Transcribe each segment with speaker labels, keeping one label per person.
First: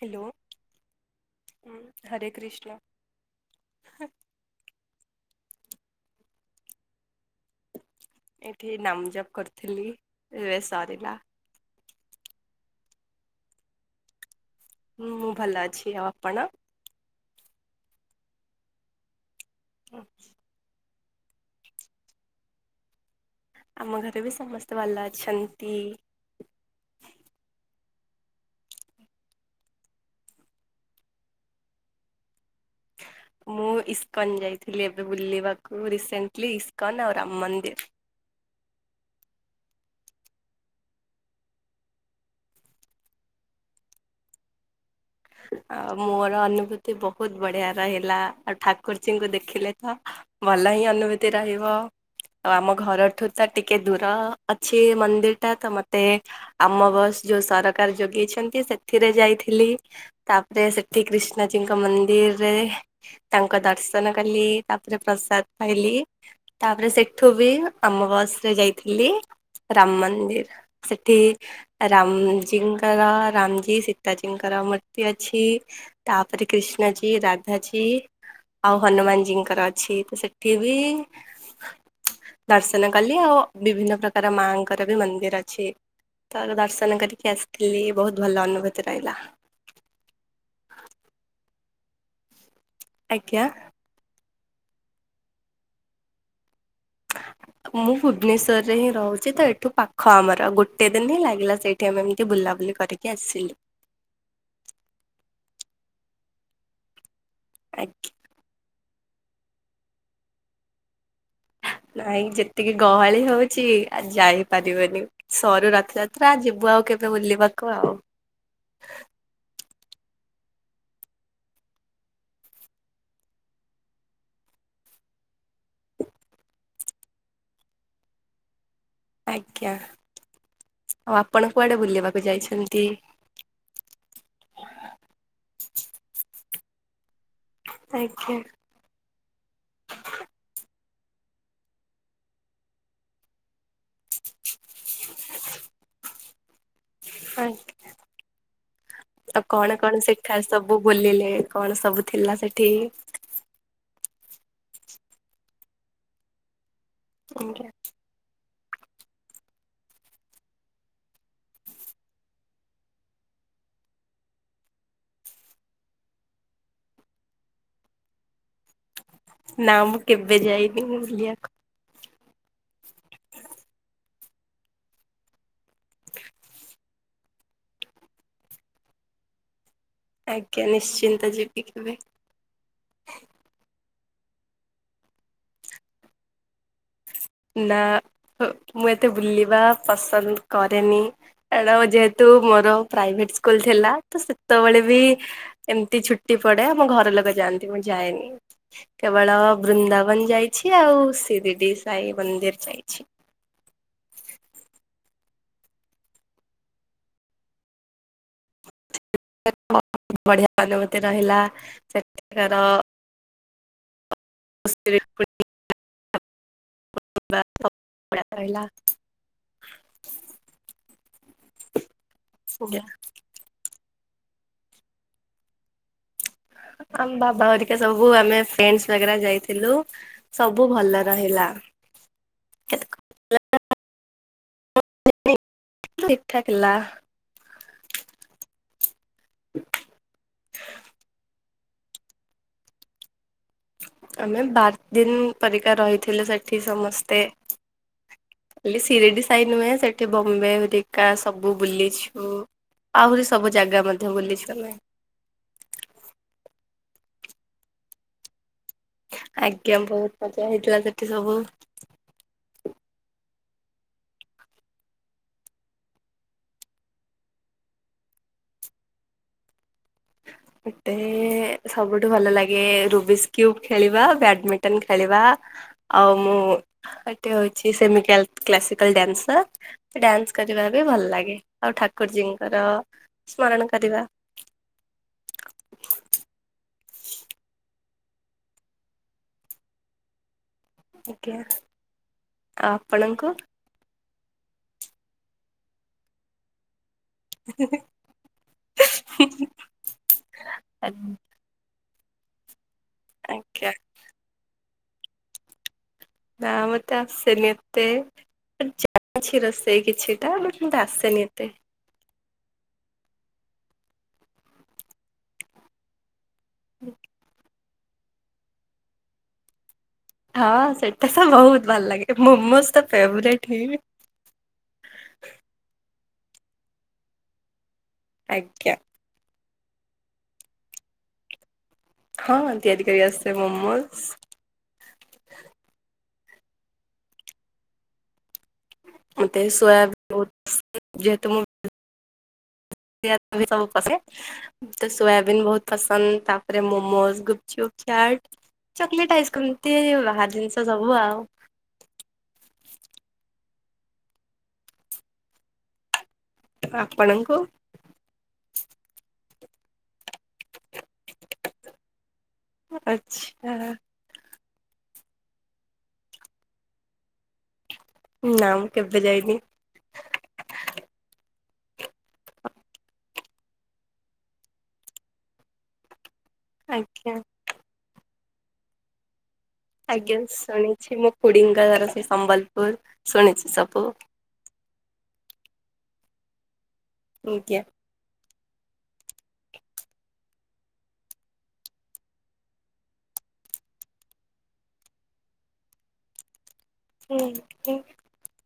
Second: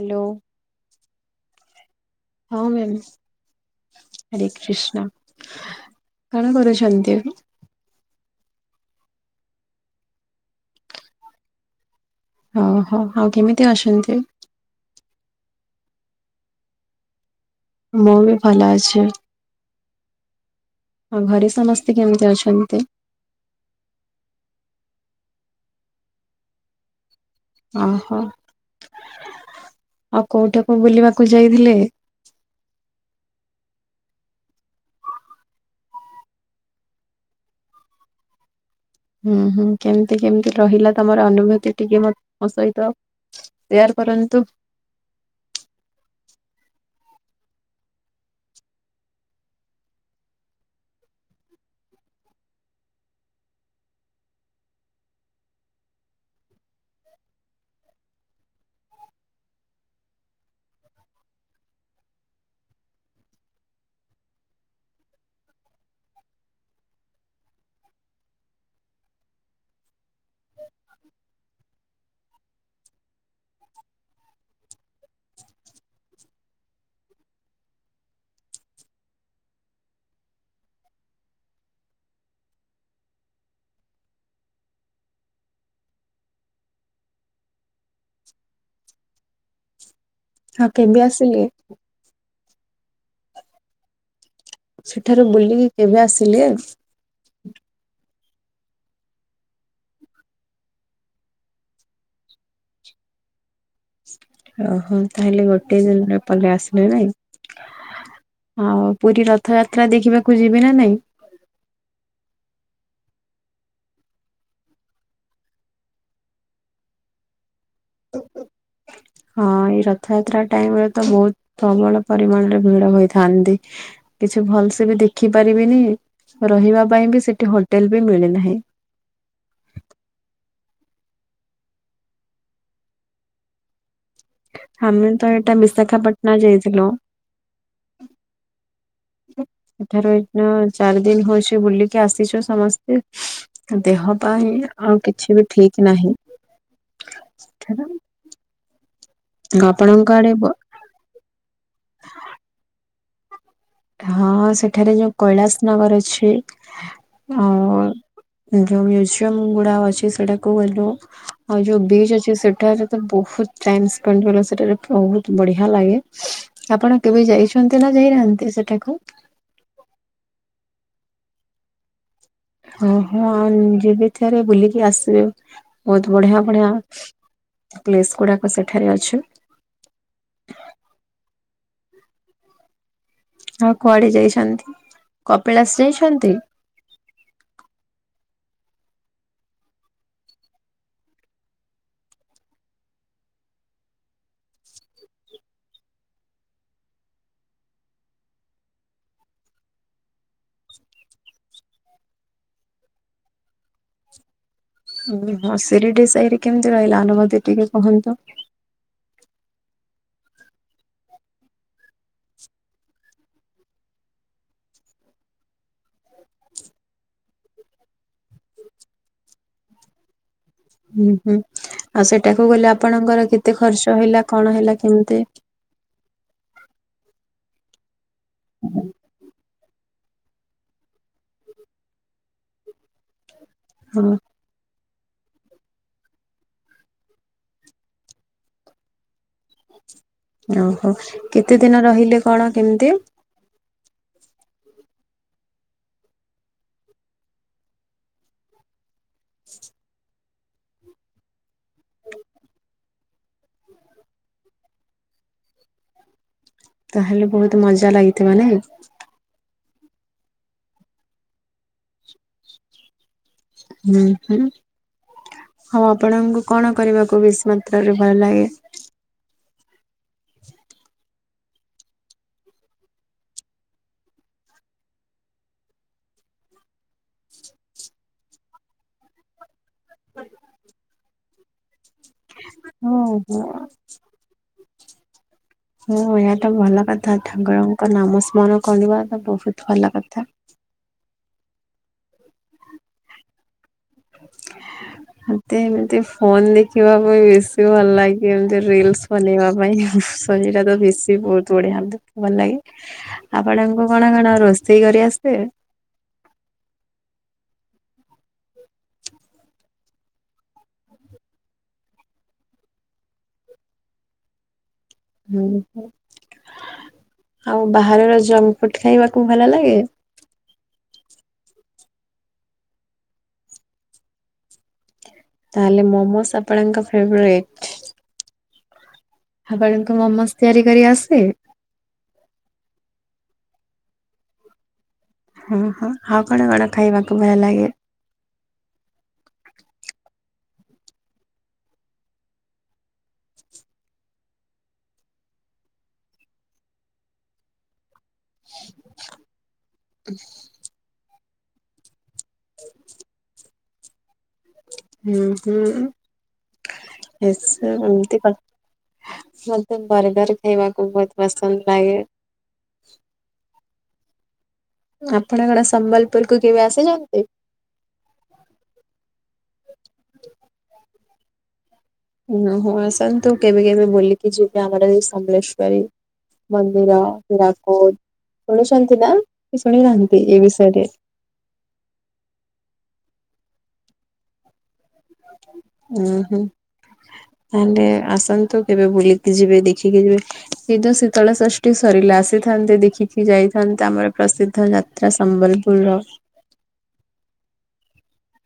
Speaker 1: Hello [inaudible]
Speaker 2: ହଁ,
Speaker 1: Krishna
Speaker 2: ma'am. Hare Krishna କଣ କରୁଛନ୍ତି?
Speaker 1: ଏଇଠି ନାମ ଜପ କରିଥିଲି ଏବେ ସରିଲା।
Speaker 2: ଓହୋ, ଆଉ। କେମିତି ଅଛନ୍ତି?
Speaker 1: ହୁଁ, ମୁଁ ଭଲ ଅଛି। ଆଉ ଆପଣ?
Speaker 2: ମୁଁ, ବି ଭଲ ଅଛି।
Speaker 1: ହୁଁ
Speaker 2: ଆଉ ଘରେ ସମସ୍ତେ କେମିତି ଅଛନ୍ତି?
Speaker 1: ଆମ ଘରେ ବି ସମସ୍ତେ ଭଲ ଅଛନ୍ତି।
Speaker 2: ଓହୋ, ଆଉ କୋଉଠାକୁ ବୁଲିବାକୁ ଯାଇଥିଲେ?
Speaker 1: ମୁଁ, ଇସ୍କନ ଯାଇଥିଲି ଏବେ ବୁଲିବାକୁ ରିସେଣ୍ଟଲି ଇସ୍କନ ଆଉ ରାମ ମନ୍ଦିର।
Speaker 2: ହୁଁ ହୁଁ କେମିତି କେମିତି ରହିଲା ତମର ଅନୁଭୂତି ଟିକେ ମୋ ସହିତ ସେୟାର କରନ୍ତୁ।
Speaker 1: ଆ ମୋର ଅନୁଭୂତି ବହୁତ ବଢିଆ ରହିଲା। ଆଉ ଠାକୁରଜୀଙ୍କୁ ଦେଖିଲେ ତ ଭଲ ହିଁ ଅନୁଭୂତି ରହିବ ଆଉ ଆମ ଘରଠୁ ତ ଟିକେ ଦୂର ଅଛି ମନ୍ଦିର ଟା ତ ମତେ ଆମ ବସ ଯୋଉ ସରକାର ଯୋଗେଇଛନ୍ତି, ସେଥିରେ ଯାଇଥିଲି। ତାପରେ ସେଠି କ୍ରିଷ୍ଣାଜୀଙ୍କ ମନ୍ଦିରରେ ତାଙ୍କ ଦର୍ଶନ କଲି ତାପରେ ପ୍ରସାଦ ପାଇଲି ତାପରେ ସେଠୁ ବି ଆମ ବସରେ ଯାଇଥିଲି। ରାମ ମନ୍ଦିର୍ ସେଠି ରାମଜୀଙ୍କର ରାମଜୀ ସୀତାଜୀଙ୍କର ମୂର୍ତ୍ତି ଅଛି। ତାପରେ କୃଷ୍ଣଜୀ ରାଧାଜୀ ଆଉ ହନୁମାନଜୀଙ୍କର ଅଛି। ତ ସେଠି ବି ଦର୍ଶନ କଲି, ଆଉ ବିଭିନ୍ନ ପ୍ରକାର ମାଆଙ୍କର ବି ମନ୍ଦିର ଅଛି। ତାର ଦର୍ଶନ କରିକି ଆସିଥିଲି, ବହୁତ ଭଲ ଅନୁଭୂତି ରହିଲା।
Speaker 2: ହଁ କେବେ ଆସିଲେ?
Speaker 1: ଆଜ୍ଞା।
Speaker 2: ସେଠାରୁ ବୁଲିକି କେବେ ଆସିଲେ?
Speaker 1: ମୁଁ ଭୁବନେଶ୍ୱରରେ ହିଁ ରହୁଛି ତ, ଏଠୁ ପାଖ ଆମର। ଗୋଟେ ଦିନ ହିଁ ଲାଗିଲା ସେଇଠି ଆମେ ଏମିତି ବୁଲାବୁଲି କରି କି ଆସିଲୁ।
Speaker 2: ଓହୋ। ତାହେଲେ ଗୋଟେ ଦିନରେ ପରେ ଆସିଲେ ନାଇଁ?
Speaker 1: ଆଜ୍ଞା।
Speaker 2: ହଉ ପୁରୀ ରଥଯାତ୍ରା ଦେଖିବାକୁ ଯିବି ନା ନାଇଁ?
Speaker 1: ନାଇଁ, ଯେତିକି ଗହଳି ହଉଛି ଆ ଯାଇପାରିବାନି। ସରୁ ରଥଯାତ୍ରା ଯିବୁ ଆଉ କେବେ ବୁଲିବାକୁ ଆଉ।
Speaker 2: ହଁ, ଏଇ ରଥଯାତ୍ରା ଟାଇମ ରେ ତ ବହୁତ ପ୍ରବଳ ପରିମାଣରେ ଭିଡ ହୋଇଥାନ୍ତି। କିଛି ଭଲ ସେ ବି ଦେଖି ପାରିବିନି ରହିବା ପାଇଁ ବି ସେଠି ହୋଟେଲ ବି ମିଳି ନାହିଁ।
Speaker 1: ଆଜ୍ଞା, ଆଉ ଆପଣ କୁଆଡେ ବୁଲିବାକୁ ଯାଇଛନ୍ତି?
Speaker 2: ଆମେ ତ ଏଇଟା ବିଶାଖାପାଟଣା ଯାଇଥିଲୁ।
Speaker 1: ଆଜ୍ଞା।
Speaker 2: ଏଥର ଏଇଦିନ ଚାରି ଦିନ ହୋଇଛି ବୁଲିକି ଆସିଛୁ ସମସ୍ତେ। ଦେହପା ହେଇ ଆଉ କିଛି ବି ଠିକ ନାହିଁ।
Speaker 1: ତ କଣ କଣ
Speaker 2: ଆପଣଙ୍କ ଆଡେ
Speaker 1: ସେଠାରେ ସବୁ ବୁଲିଲେ କଣ ସବୁ ଥିଲା ସେଠି।
Speaker 2: ହଁ ସେଠାରେ ଯୋଉ କୈଳାସ ନଗର ଅଛି। ଆଉ ଯୋଉ ମ୍ୟୁଜିୟମ ଗୁଡା ଅଛି ସେଟାକୁ ଗଲୁ। ଆଉ ଯୋଉ ବିଚ୍ ଅଛି, ସେଠାରେ ତ ବହୁତ ଟାଇମ୍ ସ୍ପେଣ୍ଡ କଲୁ ସେଟାରେ ବହୁତ ବଢିଆ ଲାଗେ। ଆପଣ କେବେ ଯାଇଛନ୍ତି ନା ଯାଇନାହାନ୍ତି ସେଠାକୁ?
Speaker 1: ନା ମୁଁ କେବେ ଯାଇନି ବୁଲିବାକୁ।
Speaker 2: ଓହୋ ଆ ଯିବି ଥରେ ବୁଲିକି ଆସିବେ। ବହୁତ ବଢିଆ ବଢିଆ ପ୍ଲେସ୍ ଗୁଡାକ ସେଠାରେ ଅଛି।
Speaker 1: ଆଜ୍ଞା, ନିଶ୍ଚିନ୍ତ ଯିବି କେବେ।
Speaker 2: ଆଉ କୁଆଡେ ଯାଇଛନ୍ତି କପିଳାସ ଯାଇଛନ୍ତି?
Speaker 1: ନା ମୁଁ ଏତେ ବୁଲିବା ପସନ୍ଦ କରେନି। ମ୍ୟାଡମ ଯେହେତୁ ମୋର ପ୍ରାଇଭେଟ ସ୍କୁଲ ଥିଲା, ତ ସେତବେଳେ ବି ଏମିତି ଛୁଟି ପଡେ, ଆମ ଘର ଲୋକ ଯାଆନ୍ତି ମୁଁ ଯାଏନି। କେବଳ ବୃନ୍ଦାବନ ଯାଇଛି, ଆଉ ସିରିଡି ସାଇ ମନ୍ଦିର ଯାଇଛି।
Speaker 2: ଓହୋ ସରିଡି ସାଇରେ କେମିତି ରହିଲା ଅନୁଭୂତି ଟିକେ କୁହନ୍ତୁ।
Speaker 1: ସେଠି ବୋହୁତ ବଢିଆ ଅନୁଭୂତି ରହିଲା। ସେଠାକାର [inaudible] [inaudible]
Speaker 2: ହୁଁ ହୁଁ ଆଉ ସେଟାକୁ ଗଲେ ଆପଣଙ୍କର କେତେ ଖର୍ଚ୍ଚ ହେଲା, କଣ ହେଲା କେମିତି?
Speaker 1: ଆମ ବାବା ଘରିକା ସବୁ ଆମେ ଫ୍ରେଣ୍ଡ ବଗେରା ଯାଇଥି ଥିଲୁ, ସବୁ ଭଲ ରହିଲା। କେତ
Speaker 2: ହଁ
Speaker 1: ଠିକ ଠାକ୍ ଥିଲା।
Speaker 2: ଓହୋ କେତେ ଦିନ ରହିଲେ କଣ କେମିତି?
Speaker 1: ଆମେ ବାର ଦିନ ପରିକା ରହିଥିଲୁ ସେଠି ସମସ୍ତେ। ଲି ସିରିଡି ସାଇ ନୁହେଁ ସେଠି ବମ୍ବେ ହେରିକା ସବୁ ବୁଲିଛୁ ଆହୁରି ସବୁ ଜାଗା ମଧ୍ୟ ବୁଲିଛୁ ଆମେ।
Speaker 2: ତାହେଲେ ବହୁତ ମଜା ଲାଗିଥିବ ନାଇ?
Speaker 1: ଆଜ୍ଞା ବହୁତ ମଜା ହେଇଥିଲା ସେଠି ସବୁ
Speaker 2: ହୁଁ ହୁଁ। ହଁ ଆପଣଙ୍କୁ କଣ କରିବାକୁ ବେଶି ମାତ୍ରାରେ ଭଲ ଲାଗେ।
Speaker 1: ମୋତେ ସବୁଠୁ ଭଲ ଲାଗେ ରୁବିସ୍କ୍ୟୁବ ଖେଳିବା ବ୍ୟାଡମିଣ୍ଟନ ଖେଳିବା। ଆଉ ମୁଁ ଏଠି ହଉଚି ସେମିକାଲ କ୍ଲାସିକାଲ୍ ଡ୍ୟାନ୍ସର। ଡ୍ୟାନ୍ସ କରିବା ବି ଭଲ ଲାଗେ ଆଉ ଠାକୁରଜୀଙ୍କର
Speaker 2: ଓହୋ
Speaker 1: ସ୍ମରଣ କରିବା।
Speaker 2: ହଁ ଏହା ତ ଭଲ କଥା ଠାକୁରଙ୍କ ନାମ ସ୍ମରଣ କରିବା ତ ବହୁତ ଭଲ କଥା।
Speaker 1: ଆଜ୍ଞା ଆଉ ଆପଣଙ୍କୁ?
Speaker 2: ମତେ ଏମିତି ଫୋନ ଦେ ଦେଖିବା ପାଇଁ ବେଶୀ ଭଲ ଲାଗେ ଏମତି ରିଲସ ବନେଇବା ପାଇଁ ସରି ଏଟା ତ ବେଶୀ ବହୁତ ବଢିଆ ଭଲ ଲାଗେ
Speaker 1: ଆଜ୍ଞା
Speaker 2: ଆପଣଙ୍କୁ କଣ କଣ ରୋଷେଇ କରି ଆସେ?
Speaker 1: ନାଁ ମତେ ଆସେନି ଏତେ। ଜାଣିଛି ରୋଷେଇ କିଛିଟା ବଟ୍ ମୋତେ ଆସେନି ଏତେ।
Speaker 2: ହୁଁ [unintelligible]
Speaker 1: [unintelligible]
Speaker 2: ଆଉ ବାହାରର ଜଙ୍କ ଫୁଡ ଖାଇବାକୁ ଭଲ ଲାଗେ?
Speaker 1: ହଁ ସେଇଟା ତ ବହୁତ ଭଲ ଲାଗେ ମମୋସ୍ ତ ଫେବରେଟ୍ ହିଁ।
Speaker 2: ତାହେଲେ ମୋମୋସ୍ ଆପଣଙ୍କ ଫେବରାଇଟ୍?
Speaker 1: ଆଜ୍ଞା।
Speaker 2: ଆପଣଙ୍କୁ ମୋମୋଜ ତିଆରି କରି ଆସେ?
Speaker 1: ହଁ ତିଆରି କରିି ଆସେ ମୋମୋଜ
Speaker 2: ହଁ ହଁ ଆଉ କଣ କଣ ଖାଇବାକୁ ଭଲ ଲାଗେ?
Speaker 1: ମତେ ସୋୟବିନ ବହୁତ ପସନ୍ଦ ଯେହେତୁ ମୁଁ [unintelligible] ତ ସୋୟାବିନ୍ ବହୁତ ପସନ୍ଦ ତାପରେ ମୋମୋଜ ଗୁପଚୁପ ଚାଟ୍। ଚକଲେଟ୍ ଆଇସକ୍ରିମ୍ [unintelligible] ବାହାର ଜିନିଷ ସବୁ ଆଉ।
Speaker 2: ହୁଁ ହୁଁ।
Speaker 1: ଆପଣଙ୍କୁ?
Speaker 2: ଏମତି କ ମତେ ବର୍ଗର ଖାଇବାକୁ ବହୁତ ପସନ୍ଦ ଲାଗେ।
Speaker 1: ଆଚ୍ଛା।
Speaker 2: ଆପଣ କଣ ସମ୍ବଲପୁର କୁ କେବେ ଆସିଚନ୍ତି?
Speaker 1: ନା ମୁଁ କେବେ ଯାଇନି।
Speaker 2: ନା ହଁ ଆସନ୍ତୁ କେବେ କେବେ ବୁଲି କି ଯିବା ଆମର ସମ୍ବଲେଶ୍ଵରୀ ମନ୍ଦିର
Speaker 1: ଆଜ୍ଞା।
Speaker 2: ହୀରାକୁଦ ଶୁଣିଛନ୍ତି ନା କି
Speaker 1: ଆଜ୍ଞା
Speaker 2: ଶୁଣିନାହାନ୍ତି ଏ ବିଷୟରେ?
Speaker 1: ଶୁଣିଛି ମୋ ଖୁଡିଙ୍କ ଘର ସେ ସମ୍ବଲପୁର ଶୁଣିଚି ସବୁ।
Speaker 2: ଉଁ ହୁଁ
Speaker 1: ଆଜ୍ଞା।
Speaker 2: ତାହେଲେ ଆସନ୍ତୁ କେବେ ବୁଲିକି ଯିବେ ଦେଖିକି ଯିବେ। ଏଇତ ଶୀତଳ ଷଷ୍ଠୀ ସରିଲା ଆସିଥାନ୍ତେ ଦେଖିକି ଯାଇଥାନ୍ତେ ଆମର ପ୍ରସିଦ୍ଧ ଜା ତ୍ରା ସମ୍ବଲପୁର ର
Speaker 1: ହୁଁ ହୁଁ।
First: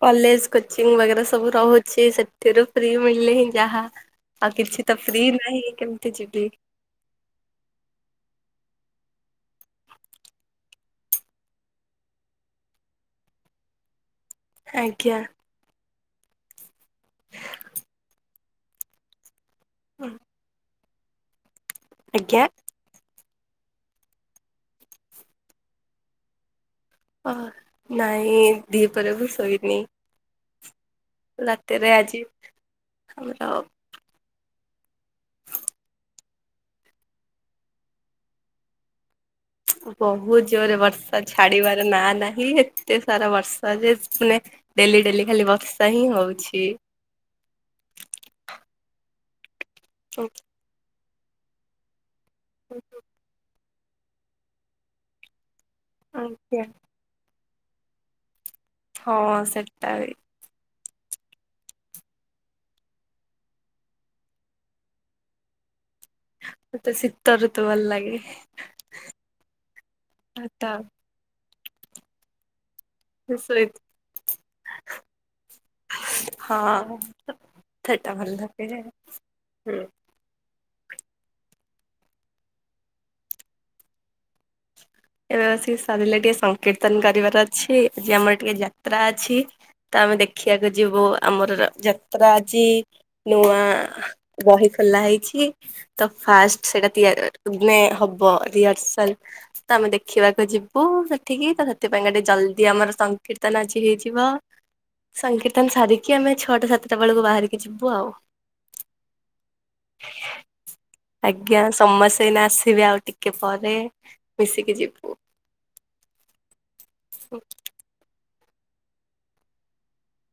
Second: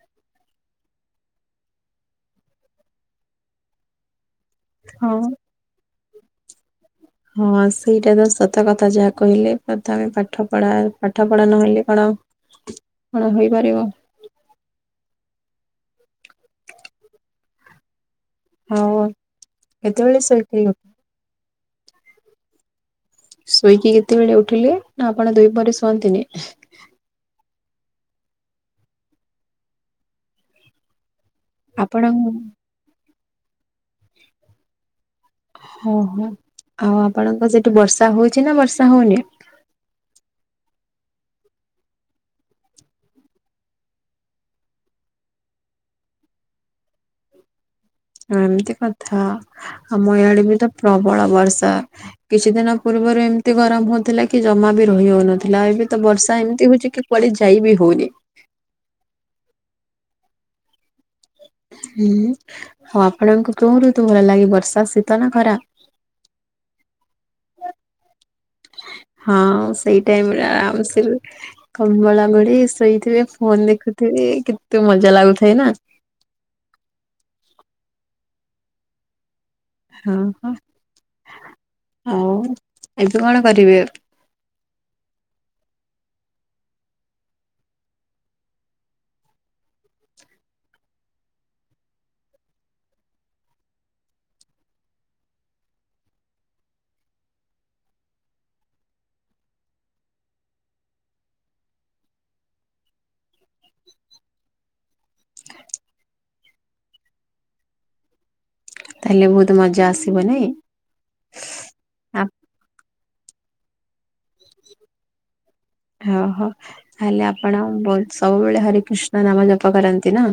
Speaker 1: କଲେଜ କୋଚିଂ ବାଗେରା ସବୁ ରହୁଚି ସେଥିରୁ ଫ୍ରି ମିଳିଲେ ହିଁ ଯାହା। ଆଉ କିଛି ତ
Speaker 2: ହଁ।
Speaker 1: ଫ୍ରି ନାହିଁ କେମତି ଯିବି।
Speaker 2: ହଁ ସେଇଟା ତ ସତ କଥା ଯାହା କହିଲେ ପ୍ରଥମେ ପାଠ ପଢା ପାଠ ପଢା ନହେଲେ କଣ କଣ ହେଇପାରିବ।
Speaker 1: ଆଜ୍ଞା।
Speaker 2: ହଁ କେତେବେଳେ ସେପ୍ଟି ନୁହୁ
Speaker 1: ଆଜ୍ଞା।
Speaker 2: ଶୋଇକି କେତେବେଳେ ଉଠିଲେ, ନା ଆପଣ ଦୁଇ ପହରେ ଶୁଅନ୍ତିନି?
Speaker 1: ଅ ନାଇଁ ଦି ପରେ ବି ଶୋଇନି। ରାତିରେ
Speaker 2: ଆପଣ
Speaker 1: ଆଜି
Speaker 2: ହଁ
Speaker 1: ଆମର
Speaker 2: ଓହୋ, ଆଉ ଆପଣଙ୍କ ସେଠି ବର୍ଷା ହଉଛି ନା ବର୍ଷା ହଉନି?
Speaker 1: ବହୁତ ଜୋରେ ବର୍ଷା ଛାଡିବାର ନା ନାହିଁ, ଏତେ ସାରା ବର୍ଷା ଯେ ମାନେ ଡେଲି ଡେଲି ଖାଲି ବର୍ଷା ହିଁ ହଉଛି।
Speaker 2: ଏମିତି କଥା, ଆମ ଏଇଆଡେ ବି ତ ପ୍ରବଳ ବର୍ଷା କିଛି ଦିନ ପୂର୍ବରୁ ଏମିତି ଗରମ ହଉଥିଲା କି ଜମା ବି ରହିହଉନଥିଲା, ଏବେ ତ ବର୍ଷା
Speaker 1: ଆଜ୍ଞା
Speaker 2: ଏମିତି ହଉଛି କି କୁଆଡେ ଯାଇ ବିି ହଉନି।
Speaker 1: ହଁ ସେଟା ବି
Speaker 2: ହୁଁ ହଉ ଆପଣଙ୍କୁ କେଉଁ ଋତୁ ଭଲ ଲାଗେ- ବର୍ଷା, ଶୀତ ନା ଖରା।
Speaker 1: ମତେ ଶୀତଋତୁ ଭଲଲାଗେ।
Speaker 2: ହଁ ସେଇ ଟାଇମରେ ଆରାମସେ କମଳା ଗଡି ଶୋଇ ଏଥିରେ ଫୋନ ଦେଖୁଥିବି କେତେ ମଜା ଲାଗୁଥାଏ ନା।
Speaker 1: ହଁ ସେଟା ଭଲ ଲାଗେ, ଉଁ
Speaker 2: ହଁ ହଁ, ଆଉ ଏବେ କଣ କରିବେ?
Speaker 1: ଏବେ ବସି ସରିଲେ ଟିକେ ସଂକୀର୍ତ୍ତନ କରିବାର ଅଛି, ଆଜି ଆମର ଟିକେ ଯାତ୍ରା ଅଛି। ତ ଆମେ ଦେଖିବାକୁ ଯିବୁ ଆମର ଯାତ୍ରା ଆଜି ନୂଆ ବହି ଖୋଲା ହେଇଛି। ତ ଫାଷ୍ଟ ସେଇଟା ତିଆ ମାନେ ହବ ରିହର୍ସଲ ତ ଆମେ ଦେଖିବାକୁ ଯିବୁ ସେଠିକି ତ, ସେଥିପାଇଁ ଟିକେ ଜଲଦି ଆମର ସଂକୀର୍ତନ ଆଜି ହେଇଯିବ। ସଂକୀର୍ତ୍ତନ ସାରିକି ଆମେ ଛଅଟା ସାତଟା ବେଳକୁ ବାହାରିକି ଯିବୁ ଆଉ
Speaker 2: ତାହେଲେ ବହୁତ ମଜା ଆସିବ ନାଇଁ?
Speaker 1: ଆଜ୍ଞା ସମସ୍ତେ ଏଇନା ଆସିବେ ଆଉ ଟିକେ ପରେ ମିଶିକି ଯିବୁ।
Speaker 2: ଓହୋ, ତାହେଲେ ଆପଣ ସବୁବେଳେ ହରେ କୃଷ୍ଣ ନାମ ଜପ କରନ୍ତି ନା?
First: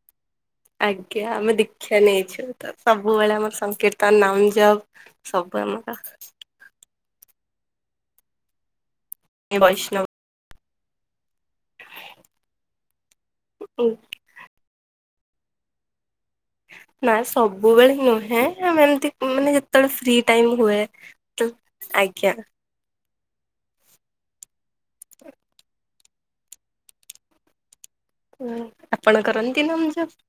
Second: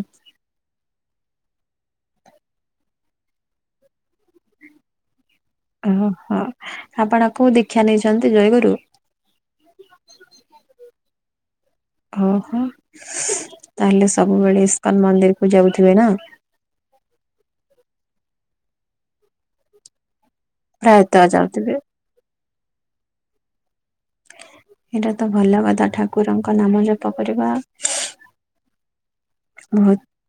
Speaker 1: ଆଜ୍ଞା, ଆମେ ଦୀକ୍ଷା ନେଇଛୁ ତ ସବୁବେଳେ ଆମ ସଂକୀର୍ତ୍ତନ ନାମ ଜପ ସବୁ ଆମ
Speaker 2: ଓହୋ, ଆପଣ ଆ କ ଦୀକ୍ଷା ନେଇଛନ୍ତି ଜୟଗରୁ
Speaker 1: ଏ ବୈଷ୍ଣବ
Speaker 2: ହଁ ହୋ ତାହେଲେ ସବୁବେଳେ ଇସ୍କନ ମନ୍ଦିର କୁ ଯାଉଥିବେ ନା
Speaker 1: ନାଁ ସବୁବେଳେ ନୁହେଁ, ଆମେ ଏମତି ମାନେ ଯେତେବେଳେ ଫ୍ରି ଟାଇମ ହୁଏ,
Speaker 2: ପ୍ରାୟତଃ
Speaker 1: ତ
Speaker 2: ଯାଉଥିବେ
Speaker 1: ଆଜ୍ଞା
Speaker 2: ଏଇଟା ତ ଭଲ କଥା ଠାକୁରଙ୍କ ନାମ ଜପ କରିବା।
Speaker 1: ଆପଣ କରନ୍ତି
Speaker 2: ବହୁତ
Speaker 1: ନାମଜପ?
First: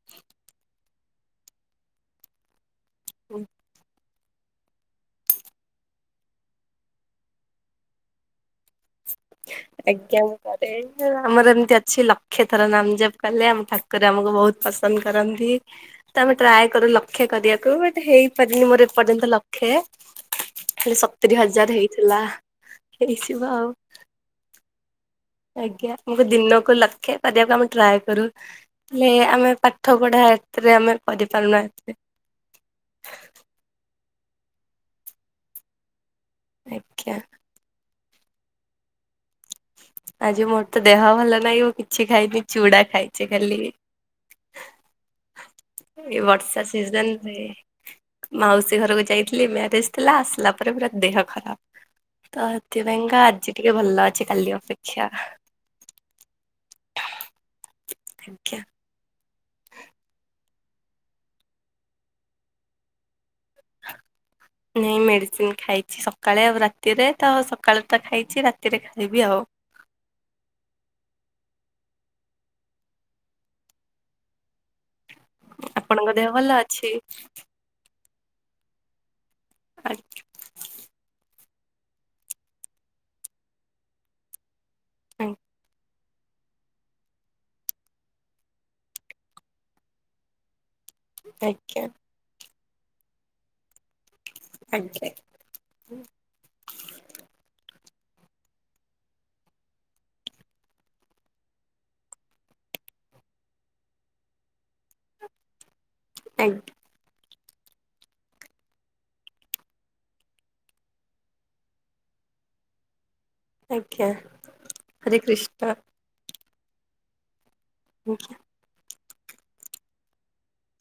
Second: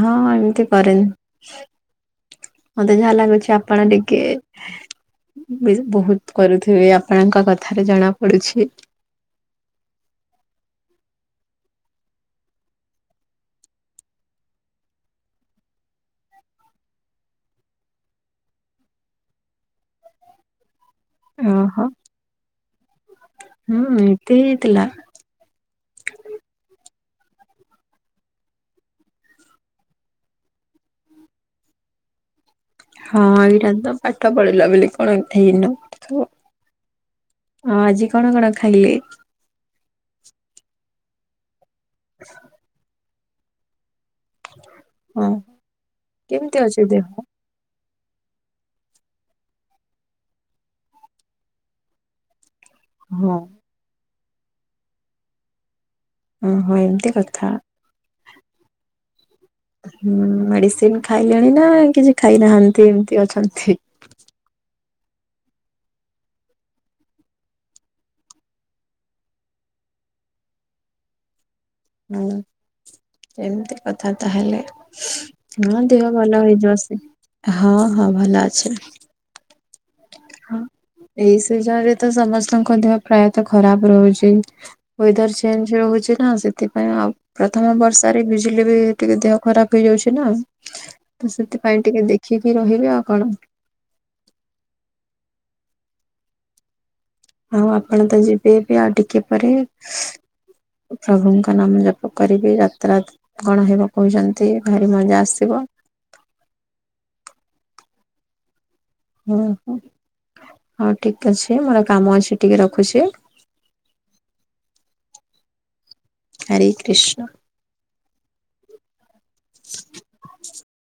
Speaker 2: ହଁ ଏମିତି କରେନି, ମତେ ଯାହା ଲାଗୁଛି ଆପଣ ଟିକେ ବହୁତ କରୁଥିବେ ଆପଣଙ୍କ କଥାରେ ଜଣା ପଡୁଛି। [inaudible]
Speaker 1: ଆଜ୍ଞା ମୁଁ କରେ, ଆମର ଏମତି ଅଛି ଲକ୍ଷେ ଥର ନାମ ଜପ କଲେ ଆମ ଠାକୁର ରେ ଆମକୁ ବହୁତ ପସନ୍ଦ କରନ୍ତି। ତ ଆମେ ଟ୍ରାଏ କରୁ ଲକ୍ଷେ କରିବାକୁ, ବଟ ହେଇପାରିନି ମୋର ଏପର୍ଯ୍ୟନ୍ତ ଲକ୍ଷେ ହେଲେ ସତୁୁରୀ ହଜାର
Speaker 2: ଓହୋ
Speaker 1: ହେଇଥିଲା, ହେଇଯିବ ଆଉ
Speaker 2: ହୁଁ ଏତେ ହେଇଥିଲା।
Speaker 1: ଆଜ୍ଞା, ଆମକୁ ଦିନକୁ ଲକ୍ଷେ କରିବାକୁ ଆମେ ଟ୍ରାଏ କରୁ। ହେଲେ ଆମେ ପାଠ ପଢା ଏଥିରେ ଆମେ କରିପାରୁନା ଏଥିରେ
Speaker 2: ହଁ ଏଇଟା ତ ପାଠ ପଢିଲା ବୋଲି କଣ ହେଇନ ସବୁ
Speaker 1: ଆଜ୍ଞା।
Speaker 2: ହଁ ଆଜି କଣ କଣ ଖାଇଲେ?
Speaker 1: ଆଜି ମୋର ତ ଦେହ ଭଲ ନାହିଁ, ମୁଁ କିଛି ଖାଇନି ଚୁଡା ଖାଇଛି ଖାଲି
Speaker 2: ହଁ
Speaker 1: ଏ
Speaker 2: କେମିତି
Speaker 1: ବର୍ଷା
Speaker 2: ଅଛି ଦେହ?
Speaker 1: ସିଜନରେ ମାଉସୀ ଘରକୁ ଯାଇଥିଲି ମ୍ୟାରେଜ ଥିଲା, ଆସିଲା ପରେ ପୁରା ଦେହ ଖରାପ। ତ ହେଥି ପାଇଁକା
Speaker 2: ହଁ
Speaker 1: ଆଜି ଟିକେ ଭଲ ଅଛି କାଲି ଅପେକ୍ଷା।
Speaker 2: ଉଁ ହୁଁ ଏମିତି କଥା।
Speaker 1: ଦେଖିୟା।
Speaker 2: ହୁଁ ମେଡିସିନ ଖାଇଲେଣି ନା କିଛି ଖାଇନାହାନ୍ତି ଏମିତି ଅଛନ୍ତି।
Speaker 1: ନାହିଁ ମେଡ଼ିସିନ ଖାଇଛି ସକାଳେ ଆଉ ରାତିରେ ତ ସକାଳେ ତ ଖାଇଛି ରାତିରେ ଖାଇବି ଆଉ।
Speaker 2: ହୁଁ ଏମିତି କଥା ତାହେଲେ। ହଁ ଦେହ ଭଲ ହେଇଯିବ ସେ ହଁ ହଁ ଭଲ ଅଛେ।
Speaker 1: ଆଚ୍ଛା [unintelligible]
Speaker 2: ଏଇ ସିଜନ ରେ ତ ସମସ୍ତଙ୍କ ଦେହ ପ୍ରାୟତଃ ଖରାପ ରହୁଚି।
Speaker 1: ଆଜ୍ଞା।
Speaker 2: ୱେଦର ଚେଞ୍ଜ ହଉଛି ନା ସେ ସେଥିପାଇଁ ଆଉ ପ୍ରଥମ ବର୍ଷାରେ ଭିଜିଲେ ବି ଟିକେ ଦେହ ଖରାପ ହେଇଯାଉଛି ନା ତ
Speaker 1: ଆଜ୍ଞା
Speaker 2: ସେଥିପାଇଁ ଟିକେ ଦେଖିକି ରହିବେ ଆଉ କଣ
Speaker 1: ଆଗ୍ରେ- [unintelligible]
Speaker 2: ଆଉ ଆପଣ ତ ଯିବେ ବି ଆଉ ଟିକେ ପରେ। ପ୍ରଭୁଙ୍କ ନାମ ଜପ କରିବି ଯାତ୍ରାତ କଣ ହେବ କହୁଚନ୍ତି ଭାରି ମଜା ଆସିବ।
Speaker 1: ଥଙ୍କୁ [unintelligible]
Speaker 2: ଉଁ ହୁ ହଁ ଠିକ ଅଛି ମୋର କାମ ଅଛି ଟିକେ ରଖୁଛି।
Speaker 1: ଆଜ୍ଞା ହରେ କୃଷ୍ଣ
Speaker 2: ହରେ କୃଷ୍ଣ।
Speaker 1: ଆଜ୍ଞା।